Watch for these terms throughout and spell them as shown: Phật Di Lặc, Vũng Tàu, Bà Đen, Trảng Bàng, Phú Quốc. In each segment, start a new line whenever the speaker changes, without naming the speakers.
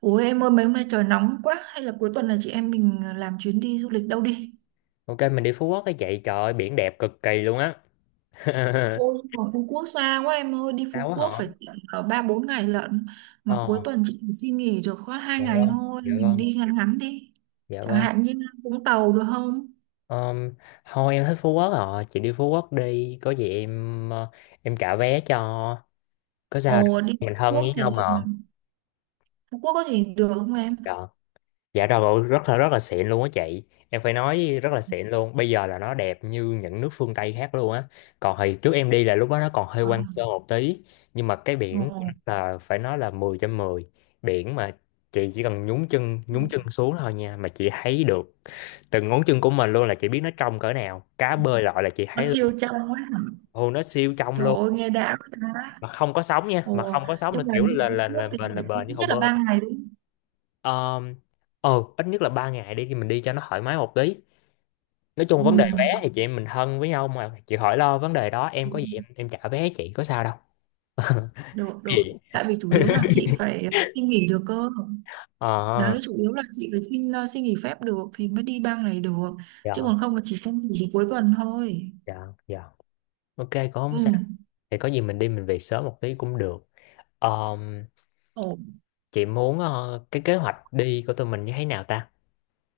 Ủa em ơi, mấy hôm nay trời nóng quá. Hay là cuối tuần này chị em mình làm chuyến đi du lịch đâu đi?
Ok, mình đi Phú Quốc cái chị. Trời ơi, biển đẹp cực kỳ luôn á.
Ôi mà Phú Quốc xa quá em ơi. Đi
Sao
Phú
quá
Quốc
họ.
phải tận ở ba bốn ngày lận. Mà cuối
Ờ.
tuần chị chỉ xin nghỉ được có hai
Dạ
ngày
vâng.
thôi.
Dạ
Mình đi
vâng.
ngắn ngắn đi.
Dạ
Chẳng
vâng.
hạn như Vũng Tàu được không?
Ờm, Thôi em thích Phú Quốc rồi. Chị đi Phú Quốc đi. Có gì em em trả vé cho. Có sao đâu,
Ồ, đi Phú
mình thân
Quốc
với
thì
nhau mà.
Phú Quốc có gì được không em?
Dạ. Dạ rồi, rất là xịn luôn á chị. Em phải nói rất là xịn luôn. Bây giờ là nó đẹp như những nước phương Tây khác luôn á. Còn hồi trước em đi là lúc đó nó còn hơi hoang sơ một tí, nhưng mà cái
Ồ,
biển là phải nói là 10/10. Biển mà chị chỉ cần nhúng chân xuống thôi nha, mà chị thấy được từng ngón chân của mình luôn, là chị biết nó trong cỡ nào. Cá bơi lội là chị
nó
thấy luôn.
siêu trong quá hả?
Hồ nó siêu trong
Trời
luôn,
ơi nghe đã quá ta.
mà không có sóng nha, mà
Ồ,
không có sóng là
nhưng mà
kiểu
đi
là
Phú
là là
Quốc thì
bền là
phải
bền như
ít
hồ
nhất là
bơi.
3 ngày đúng
Ờ, ờ ít nhất là 3 ngày đi thì mình đi cho nó thoải mái một tí, nói chung vấn đề vé thì
không?
chị em mình thân với nhau mà, chị khỏi lo vấn đề đó, em
Ừ.
có gì em trả vé, chị có sao đâu.
Được,
Gì?
được, tại vì chủ yếu là chị phải xin nghỉ được cơ.
Ờ.
Đấy, chủ yếu là chị phải xin nghỉ phép được thì mới đi 3 ngày được.
Dạ
Chứ còn không là chỉ xin nghỉ được cuối tuần thôi.
dạ dạ. Ok, cũng không sao.
Ừ.
Thì có gì mình đi mình về sớm một tí cũng được. Ờm,
Ồ,
chị muốn cái kế hoạch đi của tụi mình như thế nào ta?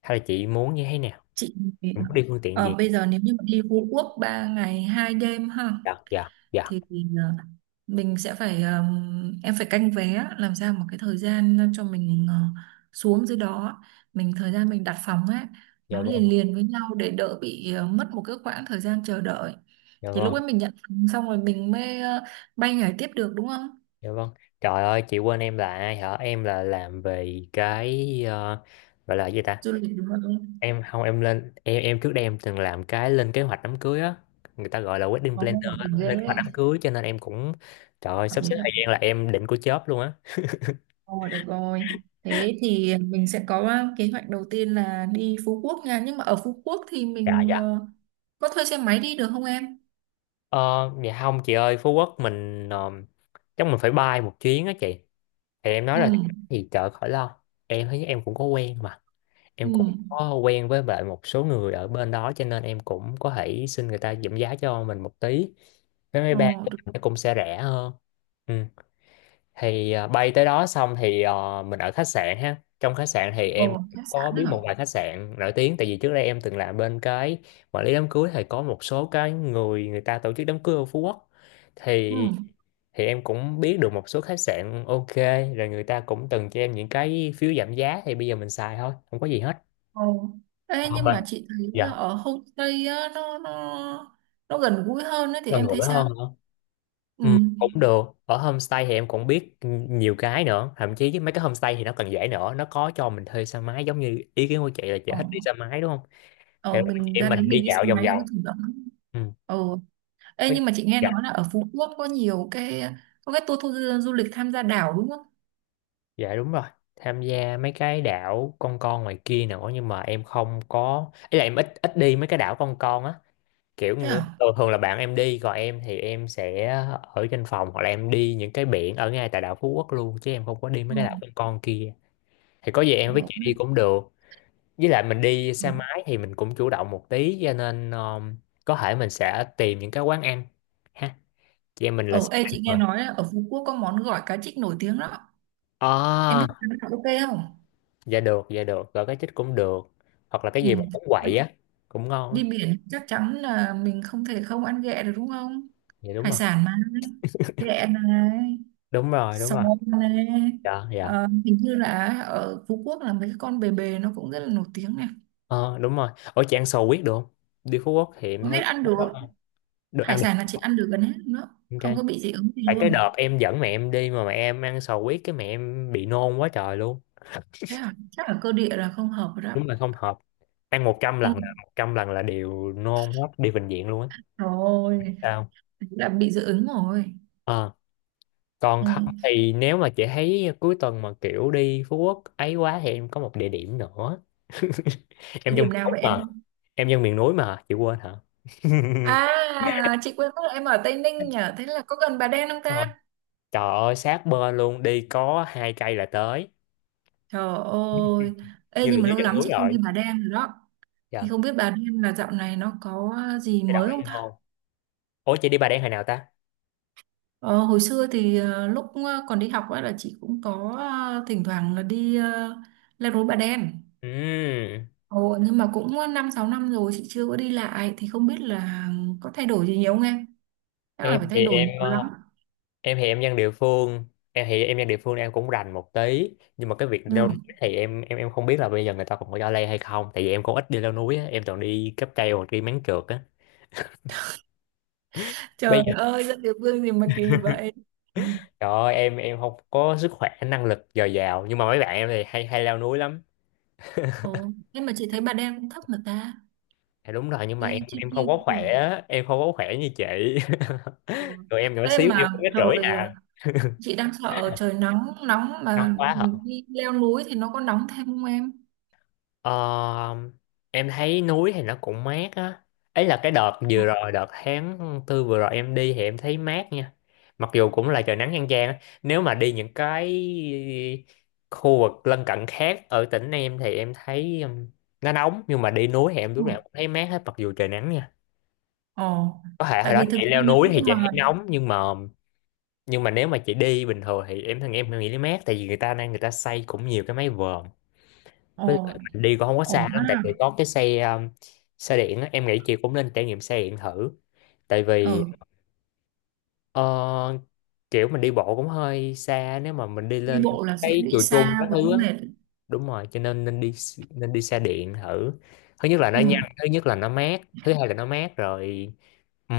Hay là chị muốn như thế nào?
chị
Chị muốn đi phương tiện gì?
bây giờ nếu như mà đi Phú Quốc 3 ngày 2 đêm ha?
Dạ dạ dạ.
Thì mình sẽ phải, em phải canh vé làm sao một cái thời gian cho mình xuống dưới đó. Mình thời gian mình đặt phòng ấy
Dạ
nó
vâng.
liền liền với nhau để đỡ bị mất một cái khoảng thời gian chờ đợi.
Dạ
Thì lúc
vâng.
ấy mình nhận phòng xong rồi mình mới bay nhảy tiếp được đúng không?
Dạ vâng. Trời ơi chị quên em là, hả, em là làm về gọi là gì ta?
Du lịch đúng không?
Em không, em lên em trước đây em từng làm cái lên kế hoạch đám cưới á, người ta gọi là wedding
Có
planner
ổn
á,
định ghê
lên kế hoạch
đấy.
đám cưới, cho nên em cũng, trời ơi,
Hợp
sắp xếp
lý, hợp
thời gian
lý.
là em định của chớp luôn á.
Ồ, được rồi. Thế thì mình sẽ có kế hoạch đầu tiên là đi Phú Quốc nha, nhưng mà ở Phú Quốc thì
Dạ
mình
dạ.
có thuê xe máy đi được không em?
Ờ. Dạ không chị ơi, Phú Quốc mình chắc mình phải bay một chuyến á chị, thì em nói
Ừ.
là gì, trời khỏi lo, em thấy em cũng có quen mà, em
Ừ.
cũng có quen với lại một số người ở bên đó cho nên em cũng có thể xin người ta giảm giá cho mình một tí, vé máy bay
Ờ,
của
được.
mình nó cũng sẽ rẻ hơn. Ừ. Thì bay tới đó xong thì mình ở khách sạn ha. Trong khách sạn thì em
Bầu khách
có
sạn
biết
đó hả?
một vài khách sạn nổi tiếng, tại vì trước đây em từng làm bên cái quản lý đám cưới, thì có một số cái người người ta tổ chức đám cưới ở Phú Quốc
Ừ.
thì thì em cũng biết được một số khách sạn ok, rồi người ta cũng từng cho em những cái phiếu giảm giá, thì bây giờ mình xài thôi, không có gì hết.
Ờ. Ê,
Không
nhưng
ạ.
mà chị thấy
Dạ.
ở homestay á, nó gần gũi hơn ấy, thì
Gần
em thấy
gũi
sao?
hơn.
Ừ.
Ừ, cũng được, ở homestay thì em cũng biết nhiều cái nữa, thậm chí với mấy cái homestay thì nó còn dễ nữa, nó có cho mình thuê xe máy giống như ý kiến của chị là chị
Ờ.
thích đi xe máy đúng không. Thì
Ờ,
chị
mình
em
ra
mình
đấy
đi
mình đi xe
dạo vòng
máy cho nó
vòng.
chủ động.
Ừ.
Ờ. Ê,
có-
nhưng mà chị nghe
dạ.
nói là ở Phú Quốc có nhiều cái có cái tour du du lịch tham gia đảo đúng không?
Dạ đúng rồi, tham gia mấy cái đảo con ngoài kia nữa, nhưng mà em không có ý là em ít ít đi mấy cái đảo con á, kiểu
Thế à?
thường thường là bạn em đi, còn em thì em sẽ ở trên phòng hoặc là em đi những cái biển ở ngay tại đảo Phú Quốc luôn, chứ em không có đi mấy
Ừ.
cái đảo con kia. Thì có gì em với
Được.
chị đi cũng được. Với lại mình đi
Ừ.
xe máy thì mình cũng chủ động một tí cho nên có thể mình sẽ tìm những cái quán ăn ha, chị em mình là
Ờ,
sẽ
ê,
ăn
chị nghe
mà.
nói là ở Phú Quốc có món gỏi cá trích nổi tiếng đó. Em biết
À.
cái đó ok không?
Dạ được, dạ được, gọi cái chích cũng được, hoặc là cái
Ừ.
gì mà bánh quậy á cũng ngon á.
Đi biển chắc chắn là mình không thể không ăn ghẹ được đúng không?
Dạ đúng
Hải
rồi
sản mà, ghẹ này,
đúng rồi đúng
sò
rồi.
này.
Dạ dạ.
Ờ, hình như là ở Phú Quốc là mấy cái con bề bề nó cũng rất là nổi tiếng này.
Ờ đúng rồi, ở chị ăn sò huyết được không? Đi Phú Quốc thì em
Không biết,
thấy
ăn được.
được,
Hải
ăn
sản
được.
là chị ăn được gần hết nữa,
Ok.
không có bị dị ứng gì
Tại cái
luôn.
đợt em dẫn mẹ em đi mà mẹ em ăn sò huyết cái mẹ em bị nôn quá trời luôn.
Thế à, chắc là cơ địa là không hợp rồi đó.
Đúng là không hợp, ăn một trăm
Ừ.
lần là 100 lần là đều nôn hết, đi bệnh viện luôn á.
Rồi,
Sao?
là bị dị ứng rồi.
Ờ, còn
Ừ.
không thì nếu mà chị thấy cuối tuần mà kiểu đi Phú Quốc ấy quá thì em có một địa điểm nữa.
Địa
Em dân
điểm
miền
nào
núi
vậy
mà.
em?
Em dân miền núi mà chị quên hả?
À, chị quên mất là em ở Tây Ninh nhỉ. Thế là có gần Bà Đen không
Ờ,
ta?
trời ơi sát bên luôn, đi có 2 cây là tới,
Trời ơi, ê
như là
nhưng mà
dưới
lâu
chân
lắm
núi
chị không đi
rồi.
Bà Đen rồi đó. Thì
Dạ.
không biết Bà Đen là dạo này nó có gì
Thay
mới
đổi gì
không ta?
không. Ủa chị đi Bà Đen hồi nào ta?
Ờ, hồi xưa thì lúc còn đi học ấy là chị cũng có thỉnh thoảng là đi leo núi Bà Đen.
Ừm.
Ồ, nhưng mà cũng 5 6 năm rồi chị chưa có đi lại, thì không biết là có thay đổi gì nhiều không em? Chắc là
em
phải
thì
thay đổi nhiều
em
lắm.
ờ, em thì em dân địa phương Em thì em dân địa phương, em cũng rành một tí, nhưng mà cái việc leo
Ừ.
núi thì em không biết là bây giờ người ta còn có cho leo hay không, tại vì em cũng ít đi leo núi á, em toàn đi cáp treo hoặc đi máng trượt á.
Trời
Bây giờ
ơi, dân địa phương gì mà kỳ vậy. Ừ.
trời ơi, em không có sức khỏe năng lực dồi dào, nhưng mà mấy bạn em thì hay hay leo núi lắm.
Ồ, nhưng mà chị thấy Bà Đen cũng thấp mà ta.
Dạ đúng rồi, nhưng mà
Leo
em
trên
em
kia
không có
cũng
khỏe
được.
á, em không có khỏe như chị.
Ừ.
Rồi em nhỏ
Ê
xíu, em cũng
mà
mét rưỡi
rồi
à.
chị đang sợ trời nóng nóng,
Ngon
mà
quá hả.
đi leo núi thì nó có nóng thêm không em?
Ờ, em thấy núi thì nó cũng mát á. Ấy là cái đợt vừa rồi, đợt tháng 4 vừa rồi em đi thì em thấy mát nha. Mặc dù cũng là trời nắng chang chang á. Nếu mà đi những cái khu vực lân cận khác ở tỉnh em thì em thấy nó nóng. Nhưng mà đi núi thì em
Ừ.
lúc nào cũng thấy mát hết mặc dù trời nắng nha.
Ồ,
Có thể hồi
tại
đó
vì thực
chị
ra
leo
nếu
núi
như
thì chị
mà…
thấy nóng nhưng mà, nhưng mà nếu mà chị đi bình thường thì em thằng em nghĩ nó mát, tại vì người ta xây cũng nhiều cái mái vòm, với
Ồ,
lại mình đi cũng không có
ổn
xa lắm
ha.
tại vì có cái xe xe điện á, em nghĩ chị cũng nên trải nghiệm xe điện thử, tại vì
Ừ.
ờ, kiểu mình đi bộ cũng hơi xa nếu mà mình đi
Đi
lên
bộ là sẽ
cái
bị
chùa Trung
xa
các
với
thứ á.
mệt.
Đúng rồi, cho nên nên đi xe điện thử, thứ nhất là nó nhanh,
Ừ.
thứ hai là nó mát rồi. Ừ.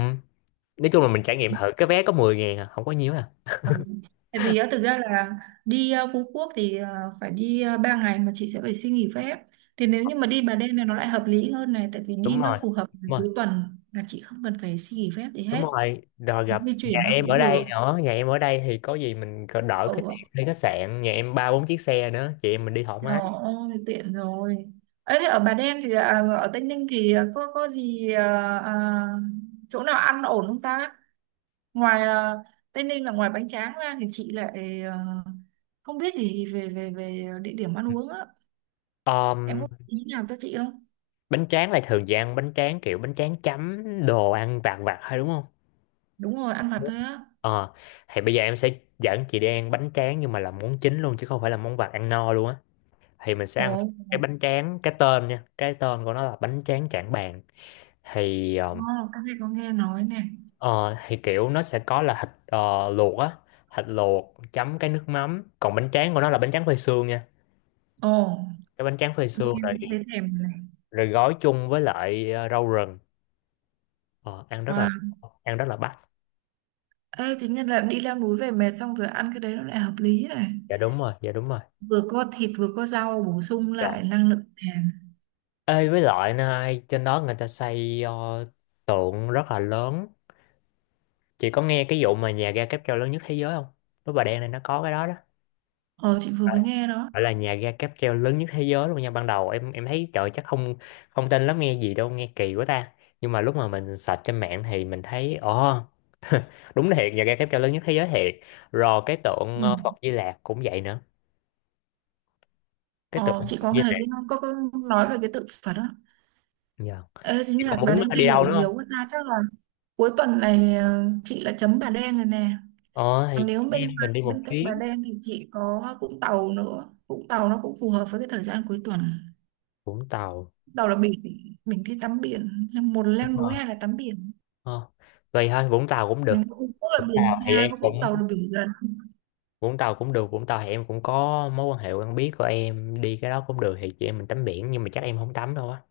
Nói chung là mình trải nghiệm thử, cái vé có 10.000 à, không có nhiều à.
Ừ. Tại vì á, thực ra là đi Phú Quốc thì phải đi 3 ngày mà chị sẽ phải xin nghỉ phép. Thì nếu như mà đi Bà Đen này nó lại hợp lý hơn này, tại vì đi
Đúng
nó
rồi.
phù hợp với
đúng rồi
cuối tuần là chị không cần phải xin nghỉ phép gì
đúng
hết.
rồi rồi, gặp
Di
nhà
chuyển nó
em ở
cũng
đây
được.
nữa, nhà em ở đây thì có gì mình còn đỡ cái
Ừ.
tiền thuê khách sạn, nhà em ba bốn chiếc xe nữa chị em mình đi thoải
Trời
mái.
ơi, tiện rồi. Ấy thế ở Bà Đen thì à, ở Tây Ninh thì à, có gì à, à, chỗ nào ăn ổn không ta? Ngoài à, Tây Ninh là ngoài bánh tráng ra thì chị lại à, không biết gì về về về địa điểm ăn uống á. Em
Ờm,
có ý nào cho chị không?
Bánh tráng là thường chị ăn bánh tráng kiểu bánh tráng chấm đồ ăn vặt vặt hay đúng không.
Đúng rồi, ăn vặt thôi á.
Ờ, thì bây giờ em sẽ dẫn chị đi ăn bánh tráng nhưng mà là món chính luôn chứ không phải là món vặt, ăn no luôn á. Thì mình sẽ
Ồ,
ăn cái bánh tráng, cái tên nha, cái tên của nó là bánh tráng Trảng Bàng, thì
ồ, các em có nghe nói này.
ờ, thì kiểu nó sẽ có là thịt luộc á, thịt luộc chấm cái nước mắm, còn bánh tráng của nó là bánh tráng phơi sương nha,
Ồ,
cái bánh tráng phơi sương
nghe
này,
thấy thèm này.
rồi gói chung với lại rau rừng, ờ,
Wow.
ăn rất là bắt.
Ê, chính là đi leo núi về mệt xong rồi ăn cái đấy nó lại hợp lý này.
Dạ đúng rồi, dạ đúng rồi.
Vừa có thịt vừa có rau bổ sung
Dạ.
lại năng lượng nàng.
Ê, với lại này, trên đó người ta xây tượng rất là lớn. Chị có nghe cái vụ mà nhà ga cáp treo lớn nhất thế giới không? Với Bà Đen này nó có cái đó đó.
Ờ, chị vừa mới nghe đó.
Phải là nhà ga cáp treo lớn nhất thế giới luôn nha. Ban đầu em thấy trời chắc không, không tin lắm, nghe gì đâu, nghe kỳ quá ta. Nhưng mà lúc mà mình search trên mạng thì mình thấy ồ, đúng thiệt, nhà ga cáp treo lớn nhất thế giới thiệt. Rồi cái tượng
Ừ.
Phật Di Lặc cũng vậy nữa. Cái tượng
Ờ, chị
Phật
có
Di
nghe
Lặc.
cái có nói về cái tự phật đó.
Dạ.
Ê,
Chị
chính là
còn
Bà
muốn
Đen thay
đi đâu
đổi
nữa không?
nhiều quá ta, chắc là… Cuối tuần này chị là chấm Bà Đen rồi nè.
Ờ thì
Còn nếu
chị em
bên
mình đi một
bên cạnh Bà
chuyến.
Đen thì chị có Vũng Tàu nữa. Vũng Tàu nó cũng phù hợp với cái thời gian cuối tuần.
Vũng Tàu.
Vũng Tàu là biển, mình đi tắm biển. Một là leo
Đúng
núi
rồi.
hay là tắm biển.
Ờ. Vậy thôi Vũng Tàu cũng
Mình
được.
cũng có là
Vũng
biển
Tàu thì
xa,
em
có Vũng
cũng
Tàu là biển gần.
Vũng Tàu cũng được. Vũng Tàu thì em cũng có mối quan hệ quen biết của em, đi cái đó cũng được, thì chị em mình tắm biển, nhưng mà chắc em không tắm đâu á.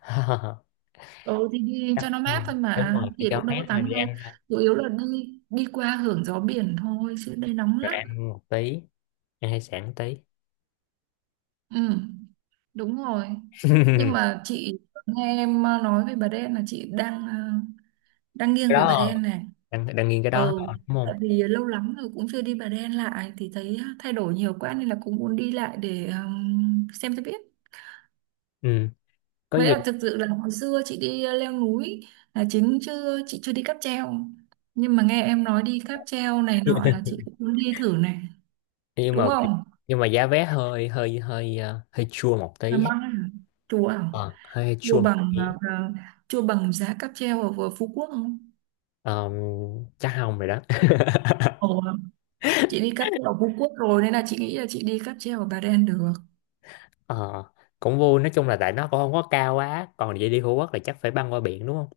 Ừ thì đi cho nó
Ừ,
mát thôi
đúng
mà,
rồi, thì
thì
cho
cũng đâu có
mát thôi, đi
tắm đâu.
ăn thôi,
Chủ yếu là đi đi qua hưởng gió biển thôi, chứ đây nóng
rồi
lắm.
ăn một tí, ăn hải sản một tí.
Ừ, đúng rồi. Nhưng mà chị nghe em nói về Bà Đen là chị đang
Cái
nghiêng về Bà
đó
Đen này.
đang nghiêng cái đó
Ừ.
thôi, đúng
Tại
không?
vì lâu lắm rồi cũng chưa đi Bà Đen lại thì thấy thay đổi nhiều quá nên là cũng muốn đi lại để xem cho biết.
Ừ, có
Mới
gì.
là thực sự là hồi xưa chị đi leo núi là chính, chứ chị chưa đi cáp treo. Nhưng mà nghe em nói đi cáp treo này nọ là chị cũng muốn đi thử này,
nhưng
đúng
mà
không?
nhưng mà giá vé hơi hơi hơi ờ, hơi chua một
Là
tí.
băng à? Chùa à?
Ờ, hơi
Chùa
chua một
bằng
tí.
à, à, chùa bằng giá cáp treo ở vừa Phú Quốc không?
Ờm, Chắc không rồi đó.
Ồ, chị đi cáp treo ở Phú Quốc rồi nên là chị nghĩ là chị đi cáp treo ở Bà Đen được.
Ờ, cũng vui, nói chung là tại nó cũng không có cao quá, còn vậy đi Phú Quốc là chắc phải băng qua biển, đúng không?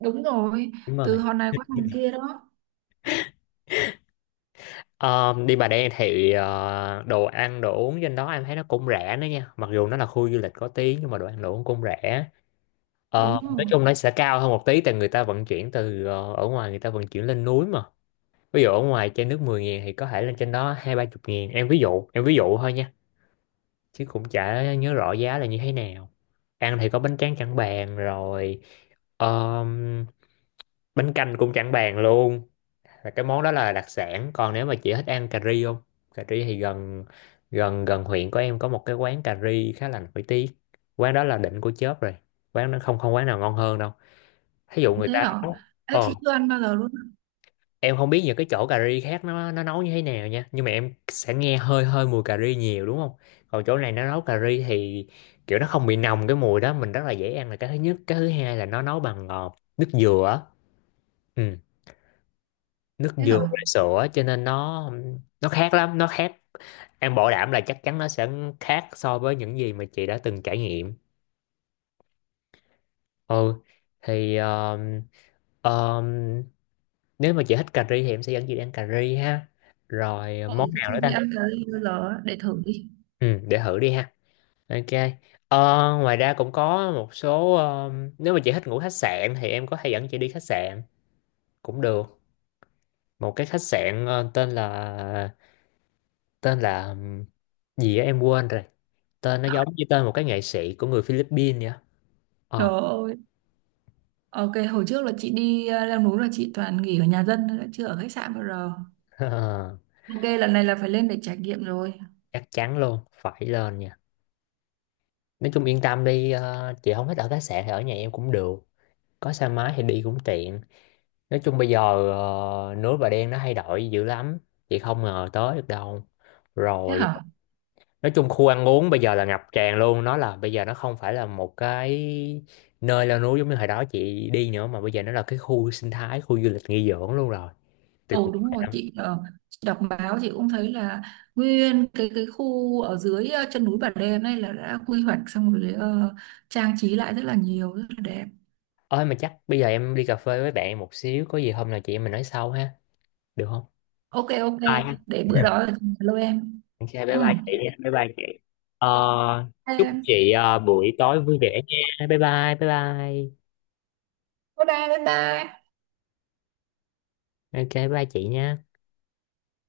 Đúng rồi,
Đúng rồi.
từ hòn này qua hòn kia đó.
Ờ, đi Bà Đen thì đồ ăn đồ uống trên đó em thấy nó cũng rẻ nữa nha, mặc dù nó là khu du lịch có tí nhưng mà đồ ăn đồ uống cũng rẻ. Ờ,
Đúng
nói
rồi.
chung nó sẽ cao hơn một tí, tại người ta vận chuyển từ ở ngoài, người ta vận chuyển lên núi mà. Ví dụ ở ngoài trên nước 10 ngàn thì có thể lên trên đó hai ba chục ngàn. Em ví dụ, em ví dụ thôi nha, chứ cũng chả nhớ rõ giá là như thế nào. Ăn thì có bánh tráng chẳng bàn rồi. Ờ, bánh canh cũng chẳng bàn luôn, là cái món đó là đặc sản. Còn nếu mà chị thích ăn cà ri không? Cà ri thì gần gần gần huyện của em có một cái quán cà ri khá là nổi tiếng. Quán đó là đỉnh của chớp rồi, quán nó không không quán nào ngon hơn đâu. Thí dụ người
Thế
ta
hả?
nấu
Thế
ờ,
chị chưa ăn bao giờ luôn.
em không biết những cái chỗ cà ri khác nó nấu như thế nào nha, nhưng mà em sẽ nghe hơi hơi mùi cà ri nhiều, đúng không? Còn chỗ này nó nấu cà ri thì kiểu nó không bị nồng cái mùi đó, mình rất là dễ ăn là cái thứ nhất, cái thứ hai là nó nấu bằng nước dừa á. Ừ, nước
Thế
dừa
hả?
với sữa cho nên nó khác lắm, nó khác. Em bảo đảm là chắc chắn nó sẽ khác so với những gì mà chị đã từng trải nghiệm. Ừ, thì um, nếu mà chị thích cà ri thì em sẽ dẫn chị đi ăn cà ri ha. Rồi ờ,
Ừ.
món
Chị
nào
chưa
nữa
đi
ta?
ăn cái bao giờ á, để thử đi.
Ừ, để thử đi ha. Ok. Ờ, ngoài ra cũng có một số nếu mà chị thích ngủ khách sạn thì em có thể dẫn chị đi khách sạn cũng được. Một cái khách sạn ờ, tên là gì á em quên rồi. Tên nó giống như tên một cái nghệ sĩ của người Philippines vậy á.
Trời ơi, ok, hồi trước là chị đi leo núi là chị toàn nghỉ ở nhà dân thôi, đã chưa ở khách sạn bao giờ.
Ờ.
Ok, lần này là phải lên để trải nghiệm rồi.
Chắc chắn luôn, phải lên nha. Nói chung yên tâm đi, ờ, chị không thích ở khách sạn thì ở nhà em cũng được, có xe máy thì đi cũng tiện. Nói chung bây giờ ờ, núi Bà Đen nó thay đổi dữ lắm, chị không ngờ tới được đâu.
Thế
Rồi,
hả?
nói chung khu ăn uống bây giờ là ngập tràn luôn, nó là bây giờ nó không phải là một cái nơi leo núi giống như hồi đó chị đi nữa, mà bây giờ nó là cái khu sinh thái, khu du lịch nghỉ dưỡng luôn rồi, tuyệt
Ồ đúng
vời
rồi,
lắm.
chị đọc báo chị cũng thấy là nguyên cái khu ở dưới chân núi Bà Đen này là đã quy hoạch xong rồi, trang trí lại rất là nhiều, rất là đẹp.
Ơi mà chắc bây giờ em đi cà phê với bạn một xíu, có gì hôm nào chị em mình nói sau ha, được không?
Ok, ok,
Bye.
để bữa đó là lôi em.
Ok,
Ừ.
bye bye chị nha, bye bye chị. Ờ, chúc
Em,
chị ờ, buổi tối vui vẻ nha. Bye bye, bye bye.
bye bye, bye bye.
Ok, bye bye chị nha.